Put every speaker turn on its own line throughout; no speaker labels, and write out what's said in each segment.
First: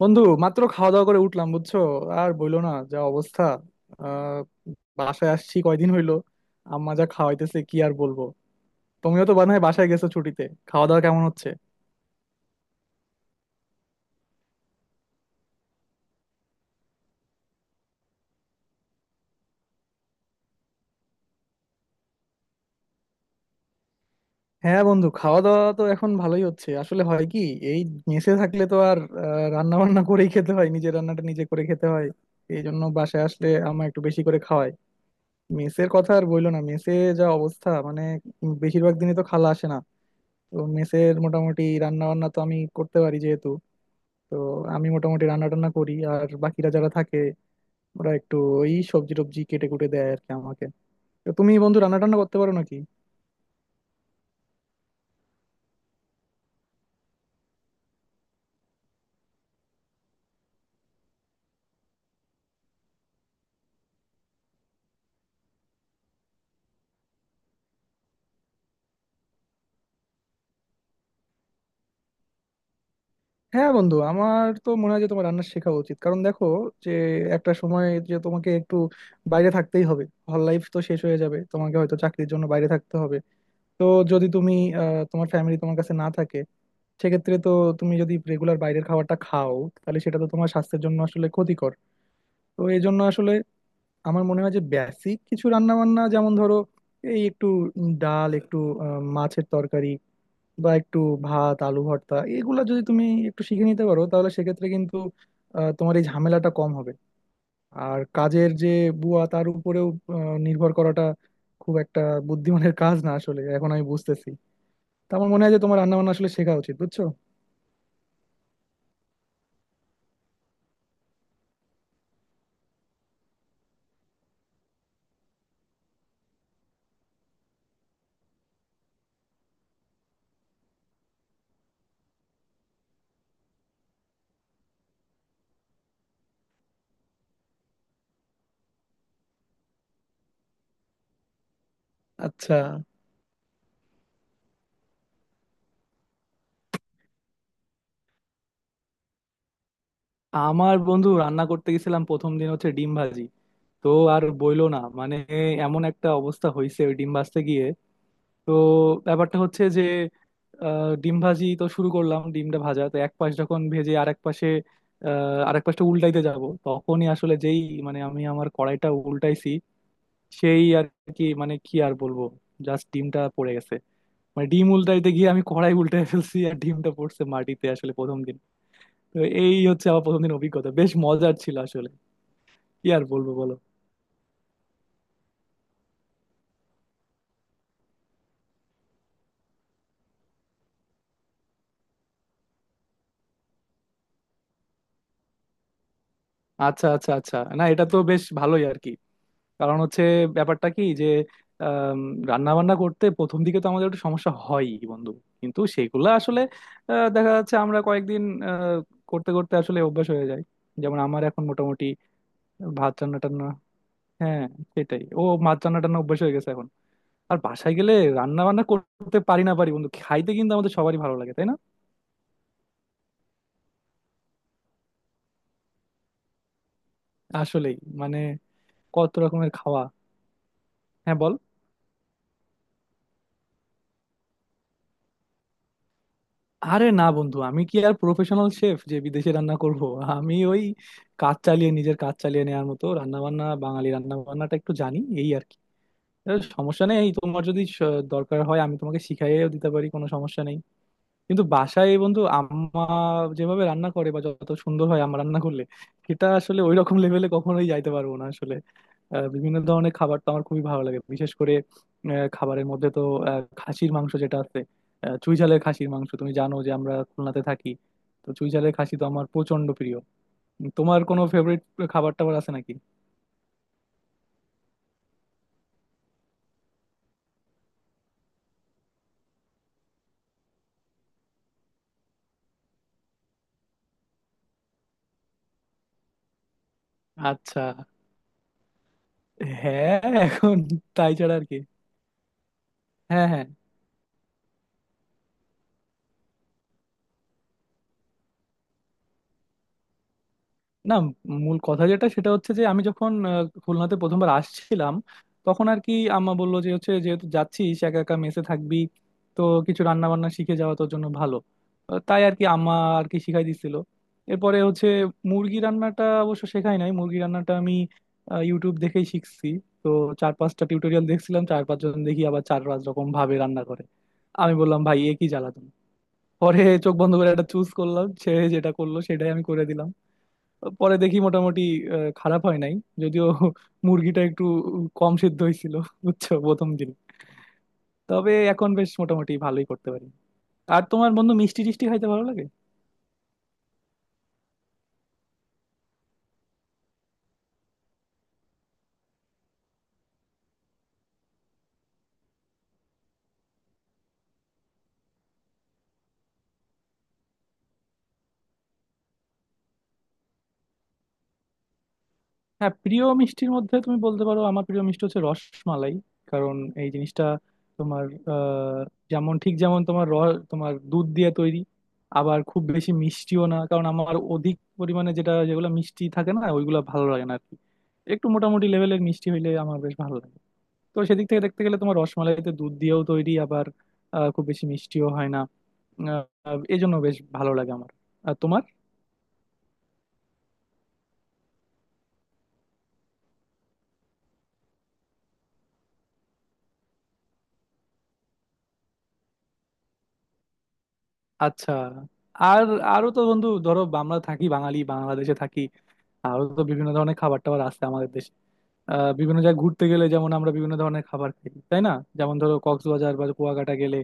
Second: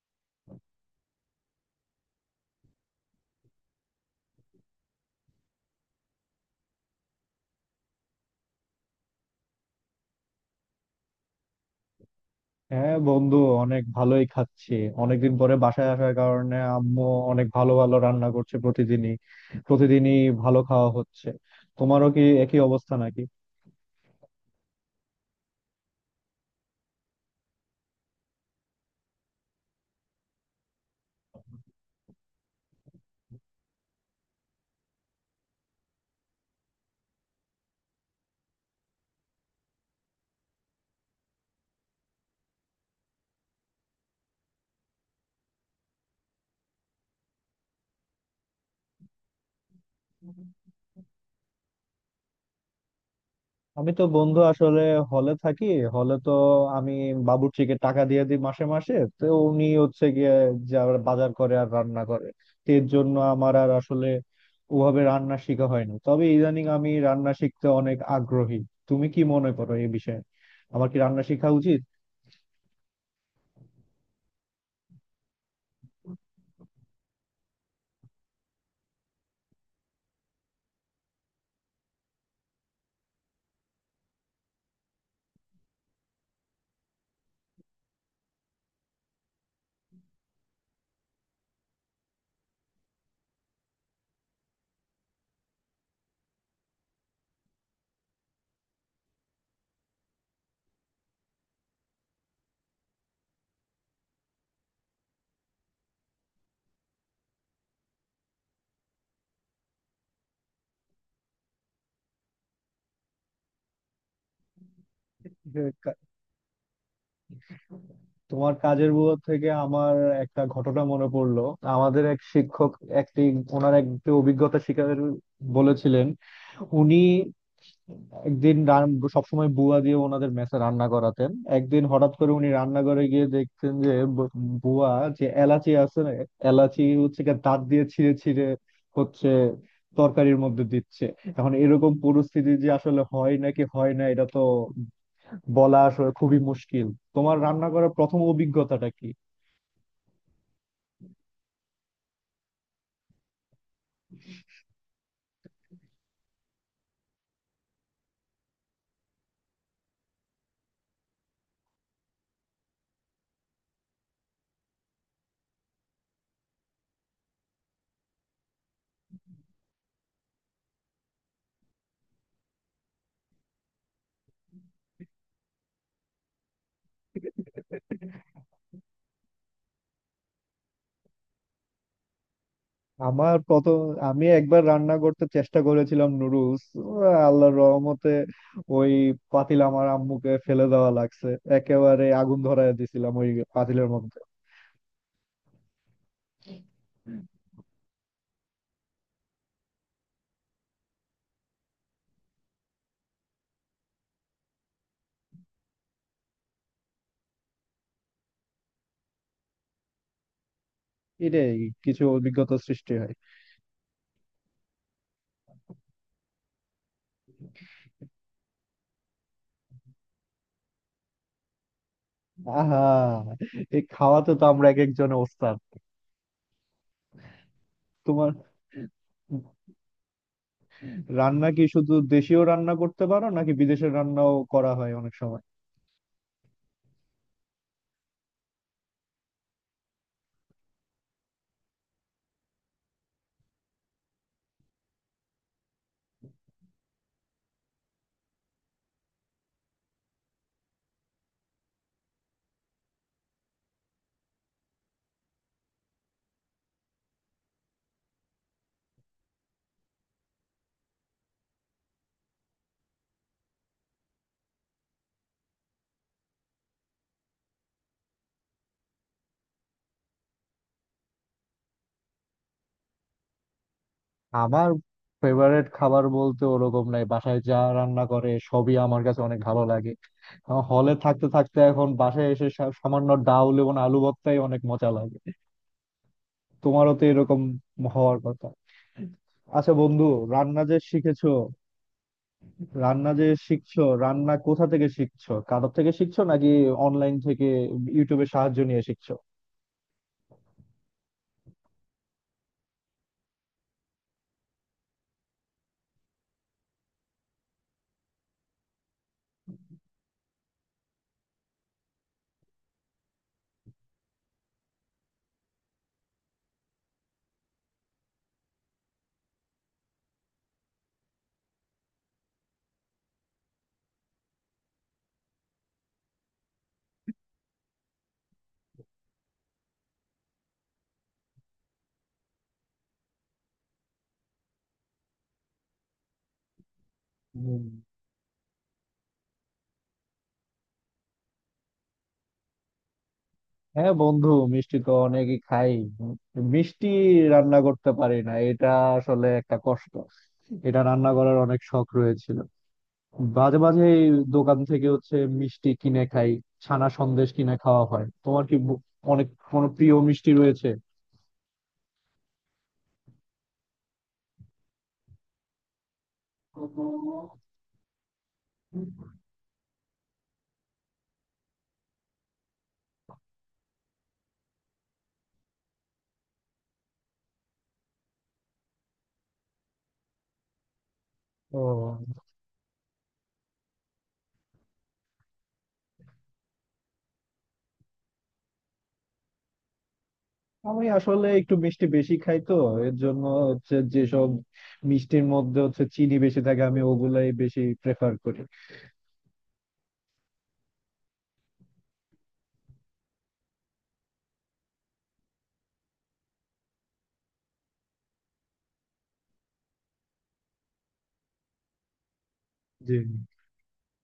বন্ধু মাত্র খাওয়া দাওয়া করে উঠলাম, বুঝছো? আর বইলো না, যা অবস্থা। আহ বাসায় আসছি কয়দিন হইলো। আম্মা যা খাওয়াইতেছে, কি আর বলবো। তুমিও তো বানায় বাসায় গেছো ছুটিতে, খাওয়া দাওয়া কেমন হচ্ছে?
হ্যাঁ, বন্ধু। অনেক ভালোই খাচ্ছি। অনেকদিন পরে বাসায় আসার কারণে আম্মু অনেক ভালো ভালো রান্না করছে প্রতিদিনই। প্রতিদিনই ভালো খাওয়া হচ্ছে। তোমারও কি একই অবস্থা নাকি?
হ্যাঁ বন্ধু, খাওয়া দাওয়া তো এখন ভালোই হচ্ছে। আসলে হয় কি, এই মেসে থাকলে তো আর রান্না বান্না করেই খেতে হয়, নিজের রান্নাটা নিজে করে খেতে হয়। এই জন্য বাসায় আসলে আম্মা একটু বেশি করে খাওয়ায়। মেসের কথা আর বইলো না, মেসে যা অবস্থা, মানে বেশিরভাগ দিনই তো খালা আসে না। তো মেসের মোটামুটি রান্না বান্না তো আমি করতে পারি যেহেতু, তো আমি মোটামুটি রান্না টান্না করি, আর বাকিরা যারা থাকে ওরা একটু এই সবজি টবজি কেটে কুটে দেয় আর কি আমাকে। তো তুমি বন্ধু রান্না টান্না করতে পারো নাকি?
আমি তো বন্ধু আসলে হলে থাকি। হলে তো আমি বাবুর্চিকে টাকা দিয়ে দিই মাসে মাসে, তো উনি হচ্ছে গিয়ে যা বাজার করে আর রান্না করে। তো এর জন্য আমার আর আসলে ওভাবে রান্না শেখা হয় না, তবে ইদানিং আমি রান্না শিখতে অনেক আগ্রহী। তুমি কি মনে করো এই বিষয়ে, আমার কি রান্না শেখা উচিত?
হ্যাঁ বন্ধু, আমার তো মনে হয় যে তোমার রান্না শেখা উচিত। কারণ দেখো যে একটা সময় যে তোমাকে একটু বাইরে থাকতেই হবে, হল লাইফ তো শেষ হয়ে যাবে, তোমাকে হয়তো চাকরির জন্য বাইরে থাকতে হবে। তো যদি তুমি, তোমার ফ্যামিলি তোমার কাছে না থাকে, সেক্ষেত্রে তো তুমি যদি রেগুলার বাইরের খাবারটা খাও, তাহলে সেটা তো তোমার স্বাস্থ্যের জন্য আসলে ক্ষতিকর। তো এই জন্য আসলে আমার মনে হয় যে বেসিক কিছু রান্না বান্না, যেমন ধরো এই একটু ডাল, একটু মাছের তরকারি, বা একটু ভাত আলু ভর্তা, এগুলা যদি তুমি একটু শিখে নিতে পারো, তাহলে সেক্ষেত্রে কিন্তু তোমার এই ঝামেলাটা কম হবে। আর কাজের যে বুয়া, তার উপরেও আহ, নির্ভর করাটা খুব একটা বুদ্ধিমানের কাজ না আসলে, এখন আমি বুঝতেছি। তো আমার মনে হয় যে
যে
তোমার রান্না
কা-
বান্না আসলে শেখা উচিত, বুঝছো?
তোমার কাজের বুয়া থেকে আমার একটা ঘটনা মনে পড়লো। আমাদের এক শিক্ষক, একটি ওনার একটি অভিজ্ঞতা শিকার বলেছিলেন। উনি একদিন সবসময় বুয়া দিয়ে ওনাদের মেসে রান্না করাতেন। একদিন হঠাৎ করে উনি রান্নাঘরে গিয়ে দেখতেন যে বুয়া, যে এলাচি আছে না, এলাচি হচ্ছে গিয়ে দাঁত দিয়ে ছিঁড়ে ছিঁড়ে হচ্ছে তরকারির মধ্যে দিচ্ছে। এখন এরকম পরিস্থিতি
আচ্ছা।
যে আসলে হয় নাকি হয় না, এটা তো বলা আসলে খুবই মুশকিল। তোমার রান্না করার প্রথম অভিজ্ঞতাটা কি?
আমার বন্ধু রান্না করতে গেছিলাম প্রথম দিন, হচ্ছে ডিম ভাজি। তো আর বইলো না, মানে এমন একটা অবস্থা হয়েছে ওই ডিম ভাজতে গিয়ে। তো ব্যাপারটা হচ্ছে যে ডিম ভাজি তো শুরু করলাম, ডিমটা ভাজা তো এক পাশ যখন ভেজে আর এক পাশে, আর এক পাশটা উল্টাইতে যাব, তখনই আসলে যেই, মানে আমার কড়াইটা উল্টাইছি সেই আর কি, মানে কি আর বলবো, জাস্ট ডিমটা পড়ে গেছে। মানে ডিম উল্টাইতে গিয়ে আমি কড়াই উল্টাই ফেলছি আর ডিমটা পড়ছে মাটিতে আসলে, প্রথম দিন। তো এই হচ্ছে আমার প্রথম দিন অভিজ্ঞতা, বেশ মজার ছিল আসলে। কি আর বলবো
আমার
বলো।
প্রথম, আমি একবার রান্না করতে চেষ্টা করেছিলাম নুডলস। আল্লাহর রহমতে ওই পাতিল আমার আম্মুকে ফেলে দেওয়া লাগছে। একেবারে আগুন ধরায় দিছিলাম ওই পাতিলের মধ্যে।
আচ্ছা আচ্ছা আচ্ছা, না এটা তো বেশ ভালোই আর কি। কারণ হচ্ছে ব্যাপারটা কি যে রান্না বান্না করতে প্রথম দিকে তো আমাদের একটু সমস্যা হয় বন্ধু, কিন্তু সেগুলো আসলে দেখা যাচ্ছে আমরা কয়েকদিন আহ, করতে করতে আসলে অভ্যাস হয়ে যায়। যেমন আমার এখন
এটাই,
মোটামুটি
কিছু অভিজ্ঞতা সৃষ্টি
ভাত
হয়।
রান্না টান্না, হ্যাঁ সেটাই, ও ভাত রান্না টান্না অভ্যাস হয়ে গেছে এখন। আর বাসায় গেলে রান্না বান্না করতে পারি না পারি বন্ধু, খাইতে কিন্তু আমাদের সবারই ভালো লাগে তাই না?
আহা, এই খাওয়াতে তো আমরা এক একজনে ওস্তাদ।
আসলেই, মানে
তোমার
কত রকমের খাওয়া। হ্যাঁ বল।
রান্না কি শুধু দেশীয় রান্না করতে পারো নাকি বিদেশের রান্নাও করা হয় অনেক সময়?
আরে না বন্ধু, আমি কি আর প্রফেশনাল শেফ যে বিদেশে রান্না করব? আমি ওই কাজ চালিয়ে, নিজের কাজ চালিয়ে নেওয়ার মতো রান্না বান্না, বাঙালি রান্না বান্নাটা একটু জানি এই আর কি। এর সমস্যা নেই, এই তোমার যদি দরকার হয় আমি তোমাকে শিখাইয়েও দিতে পারি, কোনো সমস্যা নেই। কিন্তু বাসায় বন্ধু আম্মা যেভাবে রান্না করে বা যত সুন্দর হয় আম্মা রান্না করলে, সেটা আসলে ওই রকম লেভেলে কখনোই যাইতে পারবো না আসলে। বিভিন্ন ধরনের খাবার তো আমার খুবই ভালো লাগে, বিশেষ করে খাবারের মধ্যে তো খাসির মাংস যেটা আছে, চুই ঝালের খাসির মাংস। তুমি জানো যে আমরা খুলনাতে থাকি, তো চুই ঝালের খাসি তো আমার প্রচন্ড প্রিয়। তোমার কোনো ফেভারিট খাবার টাবার আছে নাকি?
আমার ফেভারিট খাবার বলতে ওরকম নাই, বাসায় যা রান্না করে সবই আমার কাছে অনেক ভালো লাগে। হলে থাকতে থাকতে এখন বাসায় এসে সামান্য ডাউল এবং আলু ভর্তাই অনেক মজা লাগে। তোমারও তো এরকম
আচ্ছা।
হওয়ার কথা। আচ্ছা
হ্যাঁ
বন্ধু,
এখন
রান্না যে
তাই
শিখেছো
ছাড়া আর কি।
রান্না যে
হ্যাঁ হ্যাঁ।
শিখছো, রান্না কোথা থেকে শিখছো? কারোর থেকে শিখছো নাকি অনলাইন থেকে, ইউটিউবে সাহায্য নিয়ে শিখছো?
না, মূল কথা যেটা সেটা হচ্ছে যে আমি যখন খুলনাতে প্রথমবার আসছিলাম, তখন আর কি আম্মা বললো যে হচ্ছে যেহেতু যাচ্ছিস একা একা মেসে থাকবি, তো কিছু রান্না বান্না শিখে যাওয়া তোর জন্য ভালো। তাই আর কি আম্মা আর কি শিখাই দিছিল। এরপরে হচ্ছে মুরগি রান্নাটা অবশ্য শেখাই নাই, মুরগি রান্নাটা আমি ইউটিউব দেখেই শিখছি। তো চার পাঁচটা টিউটোরিয়াল দেখছিলাম, চার পাঁচজন দেখি আবার চার পাঁচ রকম ভাবে রান্না করে। আমি বললাম ভাই এ কি জ্বালাতন। পরে চোখ বন্ধ করে একটা চুজ করলাম, সে যেটা করলো সেটাই আমি করে দিলাম। পরে দেখি মোটামুটি খারাপ হয় নাই, যদিও মুরগিটা একটু কম সিদ্ধ হয়েছিল, বুঝছো, প্রথম দিন। তবে এখন বেশ মোটামুটি ভালোই করতে পারি। আর তোমার বন্ধু মিষ্টি টিষ্টি খাইতে ভালো লাগে?
হ্যাঁ বন্ধু, মিষ্টি তো অনেকই খাই। মিষ্টি রান্না করতে পারি না, এটা আসলে একটা কষ্ট। এটা রান্না করার অনেক শখ রয়েছিল। মাঝে মাঝে এই দোকান থেকে হচ্ছে মিষ্টি কিনে খাই, ছানা সন্দেশ কিনে খাওয়া হয়। তোমার কি ব- অনেক কোনো প্রিয় মিষ্টি রয়েছে?
হ্যাঁ প্রিয় মিষ্টির মধ্যে তুমি বলতে পারো আমার প্রিয় মিষ্টি হচ্ছে রসমালাই। কারণ এই জিনিসটা তোমার আহ যেমন, ঠিক যেমন তোমার দুধ দিয়ে তৈরি, আবার খুব বেশি মিষ্টিও না। কারণ আমার অধিক পরিমাণে যেটা, যেগুলো মিষ্টি থাকে না ওইগুলো ভালো লাগে না আর কি, একটু মোটামুটি লেভেলের মিষ্টি হইলে আমার বেশ ভালো লাগে। তো সেদিক থেকে দেখতে গেলে তোমার
ও,
রসমালাইতে দুধ দিয়েও তৈরি, আবার খুব বেশি মিষ্টিও হয় না। এই জন্য বেশ ভালো লাগে আমার। আর তোমার,
আমি আসলে একটু মিষ্টি বেশি খাই তো, এর জন্য হচ্ছে যেসব মিষ্টির মধ্যে হচ্ছে চিনি বেশি থাকে আমি ওগুলাই বেশি প্রেফার করি।
আচ্ছা। আর আরো তো বন্ধু ধরো আমরা থাকি বাঙালি, বাংলাদেশে থাকি, আরো তো বিভিন্ন ধরনের খাবার টাবার আছে আমাদের দেশে। বিভিন্ন জায়গায় ঘুরতে গেলে যেমন আমরা বিভিন্ন ধরনের খাবার খাই তাই না? যেমন ধরো
জি।
কক্সবাজার বা কুয়াকাটা গেলে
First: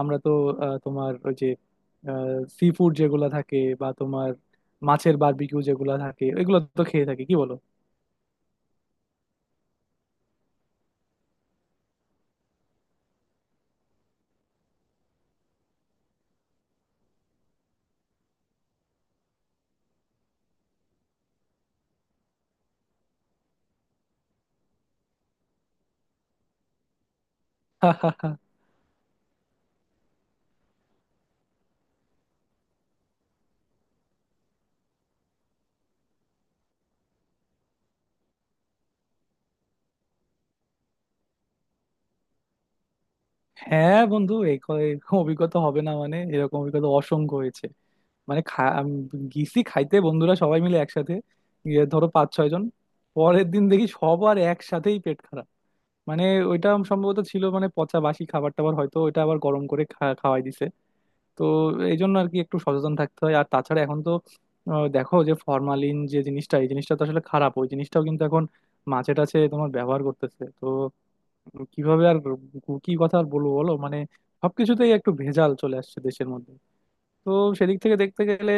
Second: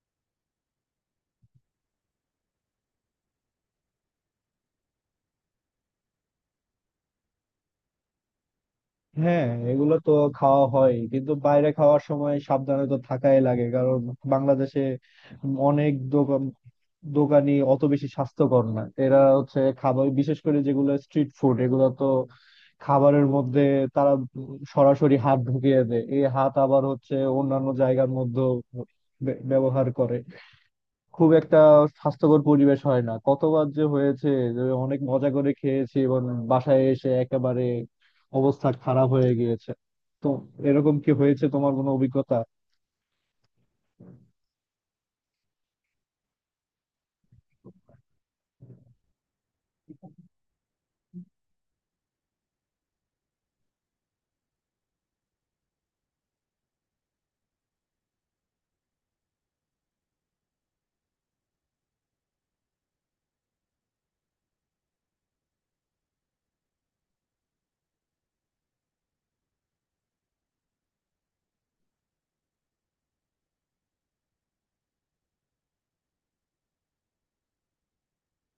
আমরা তো তোমার ওই যে সি ফুড যেগুলো থাকে, বা তোমার মাছের বারবিকিউ যেগুলো থাকে, এগুলো তো খেয়ে থাকি, কি বলো?
হ্যাঁ, এগুলো তো খাওয়া হয়, কিন্তু বাইরে খাওয়ার সময় সাবধানে তো থাকাই লাগে, কারণ বাংলাদেশে অনেক দোকান, দোকানি অত বেশি স্বাস্থ্যকর না। এরা হচ্ছে খাবার, বিশেষ করে যেগুলো স্ট্রিট ফুড, এগুলো তো খাবারের মধ্যে তারা সরাসরি হাত ঢুকিয়ে দেয়। এই হাত আবার হচ্ছে অন্যান্য জায়গার মধ্যে ব্যবহার করে। খুব একটা স্বাস্থ্যকর পরিবেশ হয় না। কতবার যে হয়েছে যে অনেক মজা করে খেয়েছি এবং বাসায় এসে একেবারে অবস্থা খারাপ হয়ে গিয়েছে। তো এরকম কি হয়েছে তোমার কোনো অভিজ্ঞতা?
হ্যাঁ বন্ধু এই এরকম অভিজ্ঞতা হবে না মানে, এরকম অভিজ্ঞতা অসংখ্য হয়েছে। মানে গিয়েছি খাইতে বন্ধুরা সবাই মিলে একসাথে, গিয়ে ধরো পাঁচ ছয় জন, পরের দিন দেখি সবার একসাথেই পেট খারাপ। মানে ওইটা সম্ভবত ছিল মানে পচা বাসি খাবার টাবার, হয়তো ওইটা আবার গরম করে খাওয়াই দিছে। তো এই জন্য আর কি একটু সচেতন থাকতে হয়। আর তাছাড়া এখন তো দেখো যে ফরমালিন যে জিনিসটা, এই জিনিসটা তো আসলে খারাপ, ওই জিনিসটাও কিন্তু এখন মাছে টাছে তোমার ব্যবহার করতেছে তো। কিভাবে আর কি কথা আর বলবো বলো, মানে সবকিছুতেই একটু ভেজাল চলে আসছে দেশের মধ্যে। তো সেদিক থেকে দেখতে গেলে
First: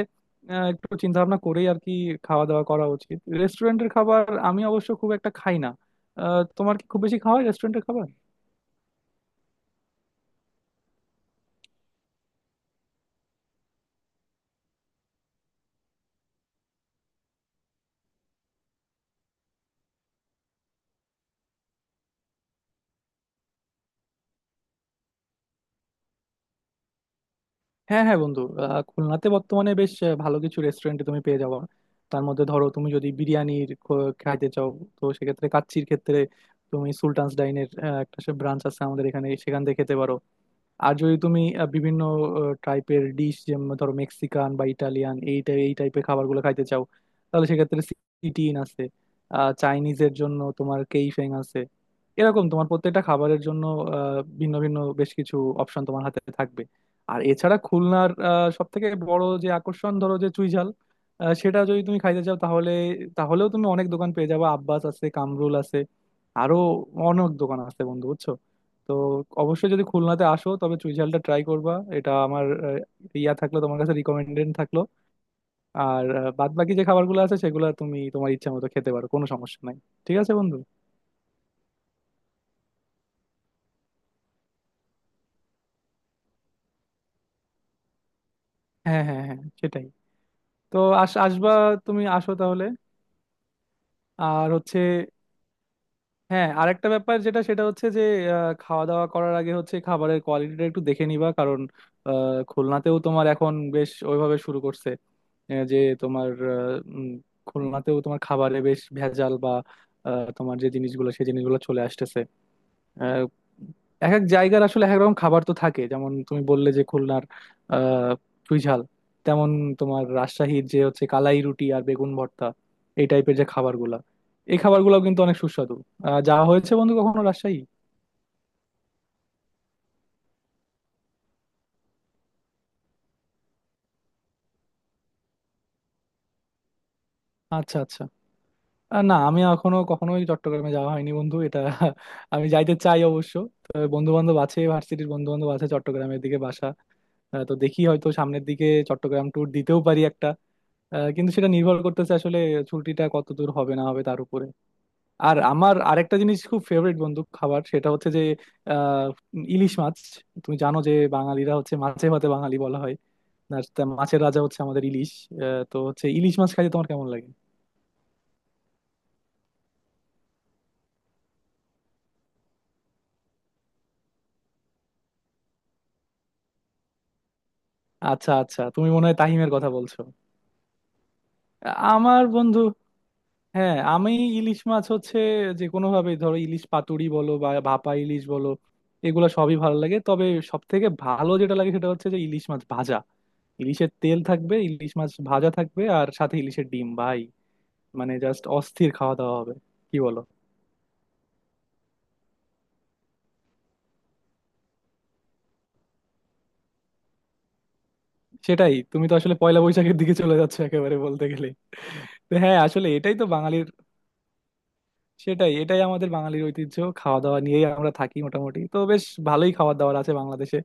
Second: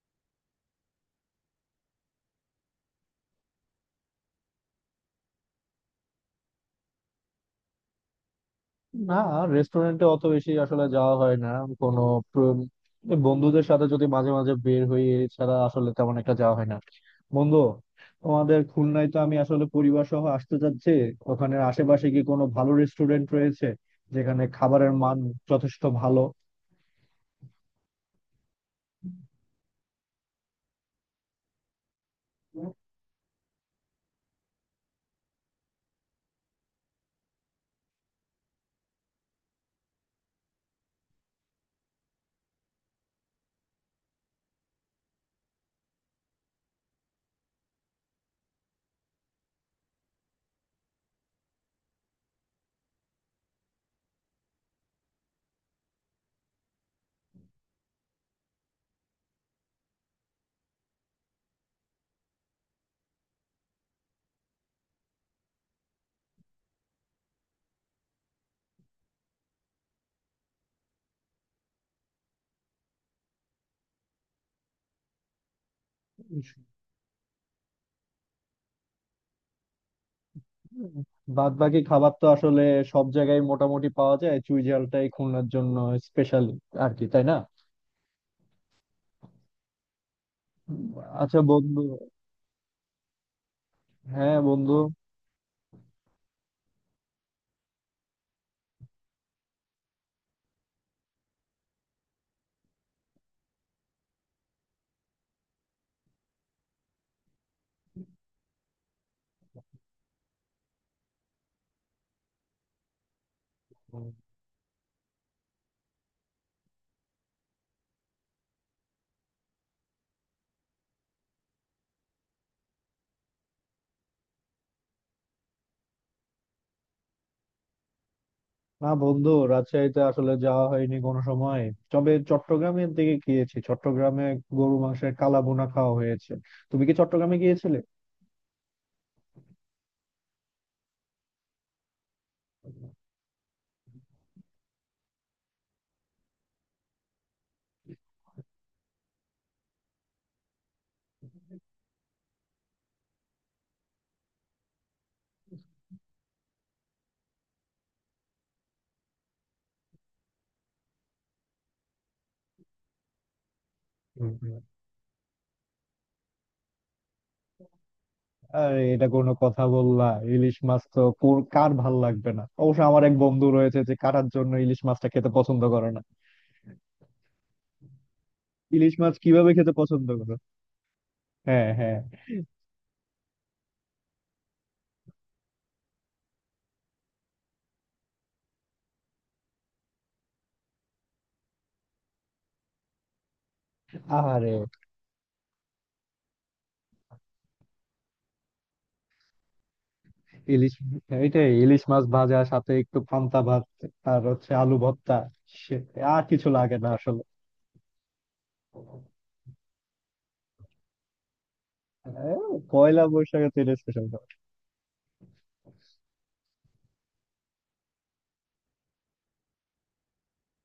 একটু চিন্তা ভাবনা করেই আর কি খাওয়া দাওয়া করা উচিত। রেস্টুরেন্টের খাবার আমি অবশ্য খুব একটা খাই না। তোমার কি খুব বেশি খাওয়া হয় রেস্টুরেন্টের খাবার?
না, রেস্টুরেন্টে অত বেশি আসলে যাওয়া হয় না। কোনো প্র- বন্ধুদের সাথে যদি মাঝে মাঝে বের হই, এছাড়া আসলে তেমন একটা যাওয়া হয় না। বন্ধু, তোমাদের খুলনায় তো আমি আসলে পরিবার সহ আসতে চাচ্ছি। ওখানে আশেপাশে কি কোনো ভালো রেস্টুরেন্ট রয়েছে যেখানে খাবারের মান যথেষ্ট ভালো?
হ্যাঁ হ্যাঁ বন্ধু, খুলনাতে বর্তমানে বেশ ভালো কিছু রেস্টুরেন্টে তুমি পেয়ে যাবো। তার মধ্যে ধরো তুমি যদি বিরিয়ানির খাইতে চাও, তো সেক্ষেত্রে কাচ্চির ক্ষেত্রে তুমি সুলতানস ডাইনের একটা ব্রাঞ্চ আছে আমাদের এখানে, সেখান থেকে খেতে পারো। আর যদি তুমি বিভিন্ন টাইপের ডিশ, যেমন ধরো মেক্সিকান বা ইটালিয়ান, এই এই টাইপের খাবারগুলো খাইতে চাও, তাহলে সেক্ষেত্রে সিটিন আছে। চাইনিজের জন্য তোমার কেইফেং আছে। এরকম তোমার প্রত্যেকটা খাবারের জন্য ভিন্ন ভিন্ন বেশ কিছু অপশন তোমার হাতে থাকবে। আর এছাড়া খুলনার সব থেকে বড় যে আকর্ষণ, ধরো যে চুইঝাল, সেটা যদি তুমি খাইতে চাও, তাহলে তাহলেও তুমি অনেক দোকান পেয়ে যাবে। আব্বাস আছে, কামরুল আছে, আরো অনেক দোকান আছে বন্ধু, বুঝছো? তো অবশ্যই যদি খুলনাতে আসো তবে চুইঝালটা ট্রাই করবা, এটা আমার ইয়া থাকলো, তোমার কাছে রিকমেন্ডেড থাকলো। আর বাদ বাকি যে খাবারগুলো আছে সেগুলো তুমি তোমার ইচ্ছা মতো খেতে পারো, কোনো সমস্যা নাই। ঠিক আছে বন্ধু।
বাদ বাকি খাবার তো আসলে সব জায়গায় মোটামুটি পাওয়া যায়, চুই ঝালটাই খুলনার জন্য স্পেশাল, আর কি, তাই না?
হ্যাঁ হ্যাঁ হ্যাঁ, সেটাই। তো
আচ্ছা
আসবা?
বন্ধু।
তুমি আসো তাহলে।
হ্যাঁ
আর
বন্ধু।
হচ্ছে, হ্যাঁ আরেকটা ব্যাপার যেটা, সেটা হচ্ছে যে খাওয়া দাওয়া করার আগে হচ্ছে খাবারের কোয়ালিটিটা একটু দেখে নিবা। কারণ আহ, খুলনাতেও তোমার এখন বেশ ওইভাবে শুরু করছে যে তোমার উম, খুলনাতেও তোমার খাবারে বেশ ভেজাল বা তোমার যে জিনিসগুলো, সেই জিনিসগুলো চলে আসতেছে। আহ, এক এক জায়গার আসলে এক এক রকম খাবার তো থাকে। যেমন তুমি বললে যে খুলনার আহ চুইঝাল, তেমন তোমার রাজশাহীর যে হচ্ছে কালাই রুটি আর বেগুন ভর্তা, এই টাইপের যে খাবারগুলা, এই খাবারগুলো কিন্তু অনেক সুস্বাদু। যা হয়েছে বন্ধু, কখনো রাজশাহী?
না বন্ধু, রাজশাহীতে আসলে যাওয়া হয়নি কোনো সময়, তবে চট্টগ্রামের দিকে গিয়েছি। চট্টগ্রামে গরু মাংসের কালা বোনা খাওয়া হয়েছে। তুমি কি চট্টগ্রামে
আচ্ছা
গিয়েছিলে?
আচ্ছা। না আমি এখনো কখনোই চট্টগ্রামে যাওয়া হয়নি বন্ধু, এটা আমি যাইতে চাই অবশ্য। বন্ধু বান্ধব আছে, ভার্সিটির বন্ধু বান্ধব আছে চট্টগ্রামের দিকে বাসা। তো দেখি হয়তো সামনের দিকে চট্টগ্রাম ট্যুর দিতেও পারি একটা, কিন্তু সেটা নির্ভর করতেছে আসলে ছুটিটা কত দূর হবে না হবে তার উপরে। আর আমার আরেকটা জিনিস খুব ফেভারিট বন্ধু খাবার, সেটা হচ্ছে যে আহ ইলিশ মাছ। তুমি জানো যে বাঙালিরা হচ্ছে মাছে ভাতে বাঙালি বলা হয়, আর তা মাছের
হুম,
রাজা
হুম।
হচ্ছে আমাদের ইলিশ। তো হচ্ছে ইলিশ মাছ খাইতে তোমার কেমন লাগে?
আরে, এটা কোনো কথা বললা? ইলিশ মাছ তো কার ভাল লাগবে না? অবশ্য আমার এক বন্ধু রয়েছে যে কাটার জন্য ইলিশ মাছটা খেতে পছন্দ করে না।
আচ্ছা আচ্ছা, তুমি
ইলিশ
মনে
মাছ
হয়
কিভাবে
তাহিমের কথা
খেতে
বলছো।
পছন্দ করে? হ্যাঁ, হ্যাঁ।
আমার বন্ধু, হ্যাঁ আমি ইলিশ মাছ হচ্ছে যে কোনো ভাবে, ধরো ইলিশ পাতুরি বলো বা ভাপা ইলিশ বলো, এগুলো সবই ভালো লাগে। তবে সব থেকে ভালো যেটা লাগে সেটা হচ্ছে যে ইলিশ মাছ ভাজা। ইলিশের তেল
আরে
থাকবে, ইলিশ মাছ ভাজা থাকবে, আর সাথে ইলিশের ডিম ভাই, মানে জাস্ট অস্থির খাওয়া দাওয়া হবে, কি বলো?
ইলিশ, এটাই, ইলিশ মাছ ভাজা সাথে একটু পান্তা ভাত আর হচ্ছে আলু ভর্তা, সে আর কিছু লাগে না আসলে।
সেটাই, তুমি তো আসলে পয়লা বৈশাখের দিকে চলে যাচ্ছ একেবারে বলতে গেলে।
এ,
তো হ্যাঁ আসলে
পয়লা
এটাই তো
বৈশাখে তো
বাঙালির,
এটা স্পেশাল।
সেটাই, এটাই আমাদের বাঙালির ঐতিহ্য। খাওয়া দাওয়া নিয়েই আমরা থাকি মোটামুটি, তো বেশ ভালোই খাওয়া দাওয়ার আছে বাংলাদেশে।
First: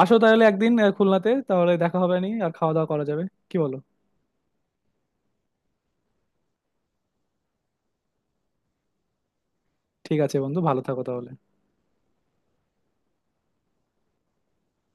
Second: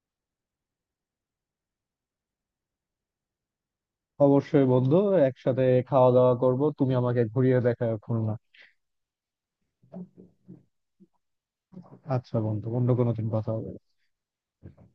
আসো তাহলে একদিন খুলনাতে, তাহলে দেখা হবে নি আর খাওয়া দাওয়া করা যাবে, কি বলো?
অবশ্যই বন্ধু, একসাথে খাওয়া দাওয়া করব। তুমি আমাকে ঘুরিয়ে দেখাও খুলনা।
ঠিক আছে বন্ধু, ভালো থাকো তাহলে।
আচ্ছা বন্ধু, অন্য কোনো দিন কথা হবে।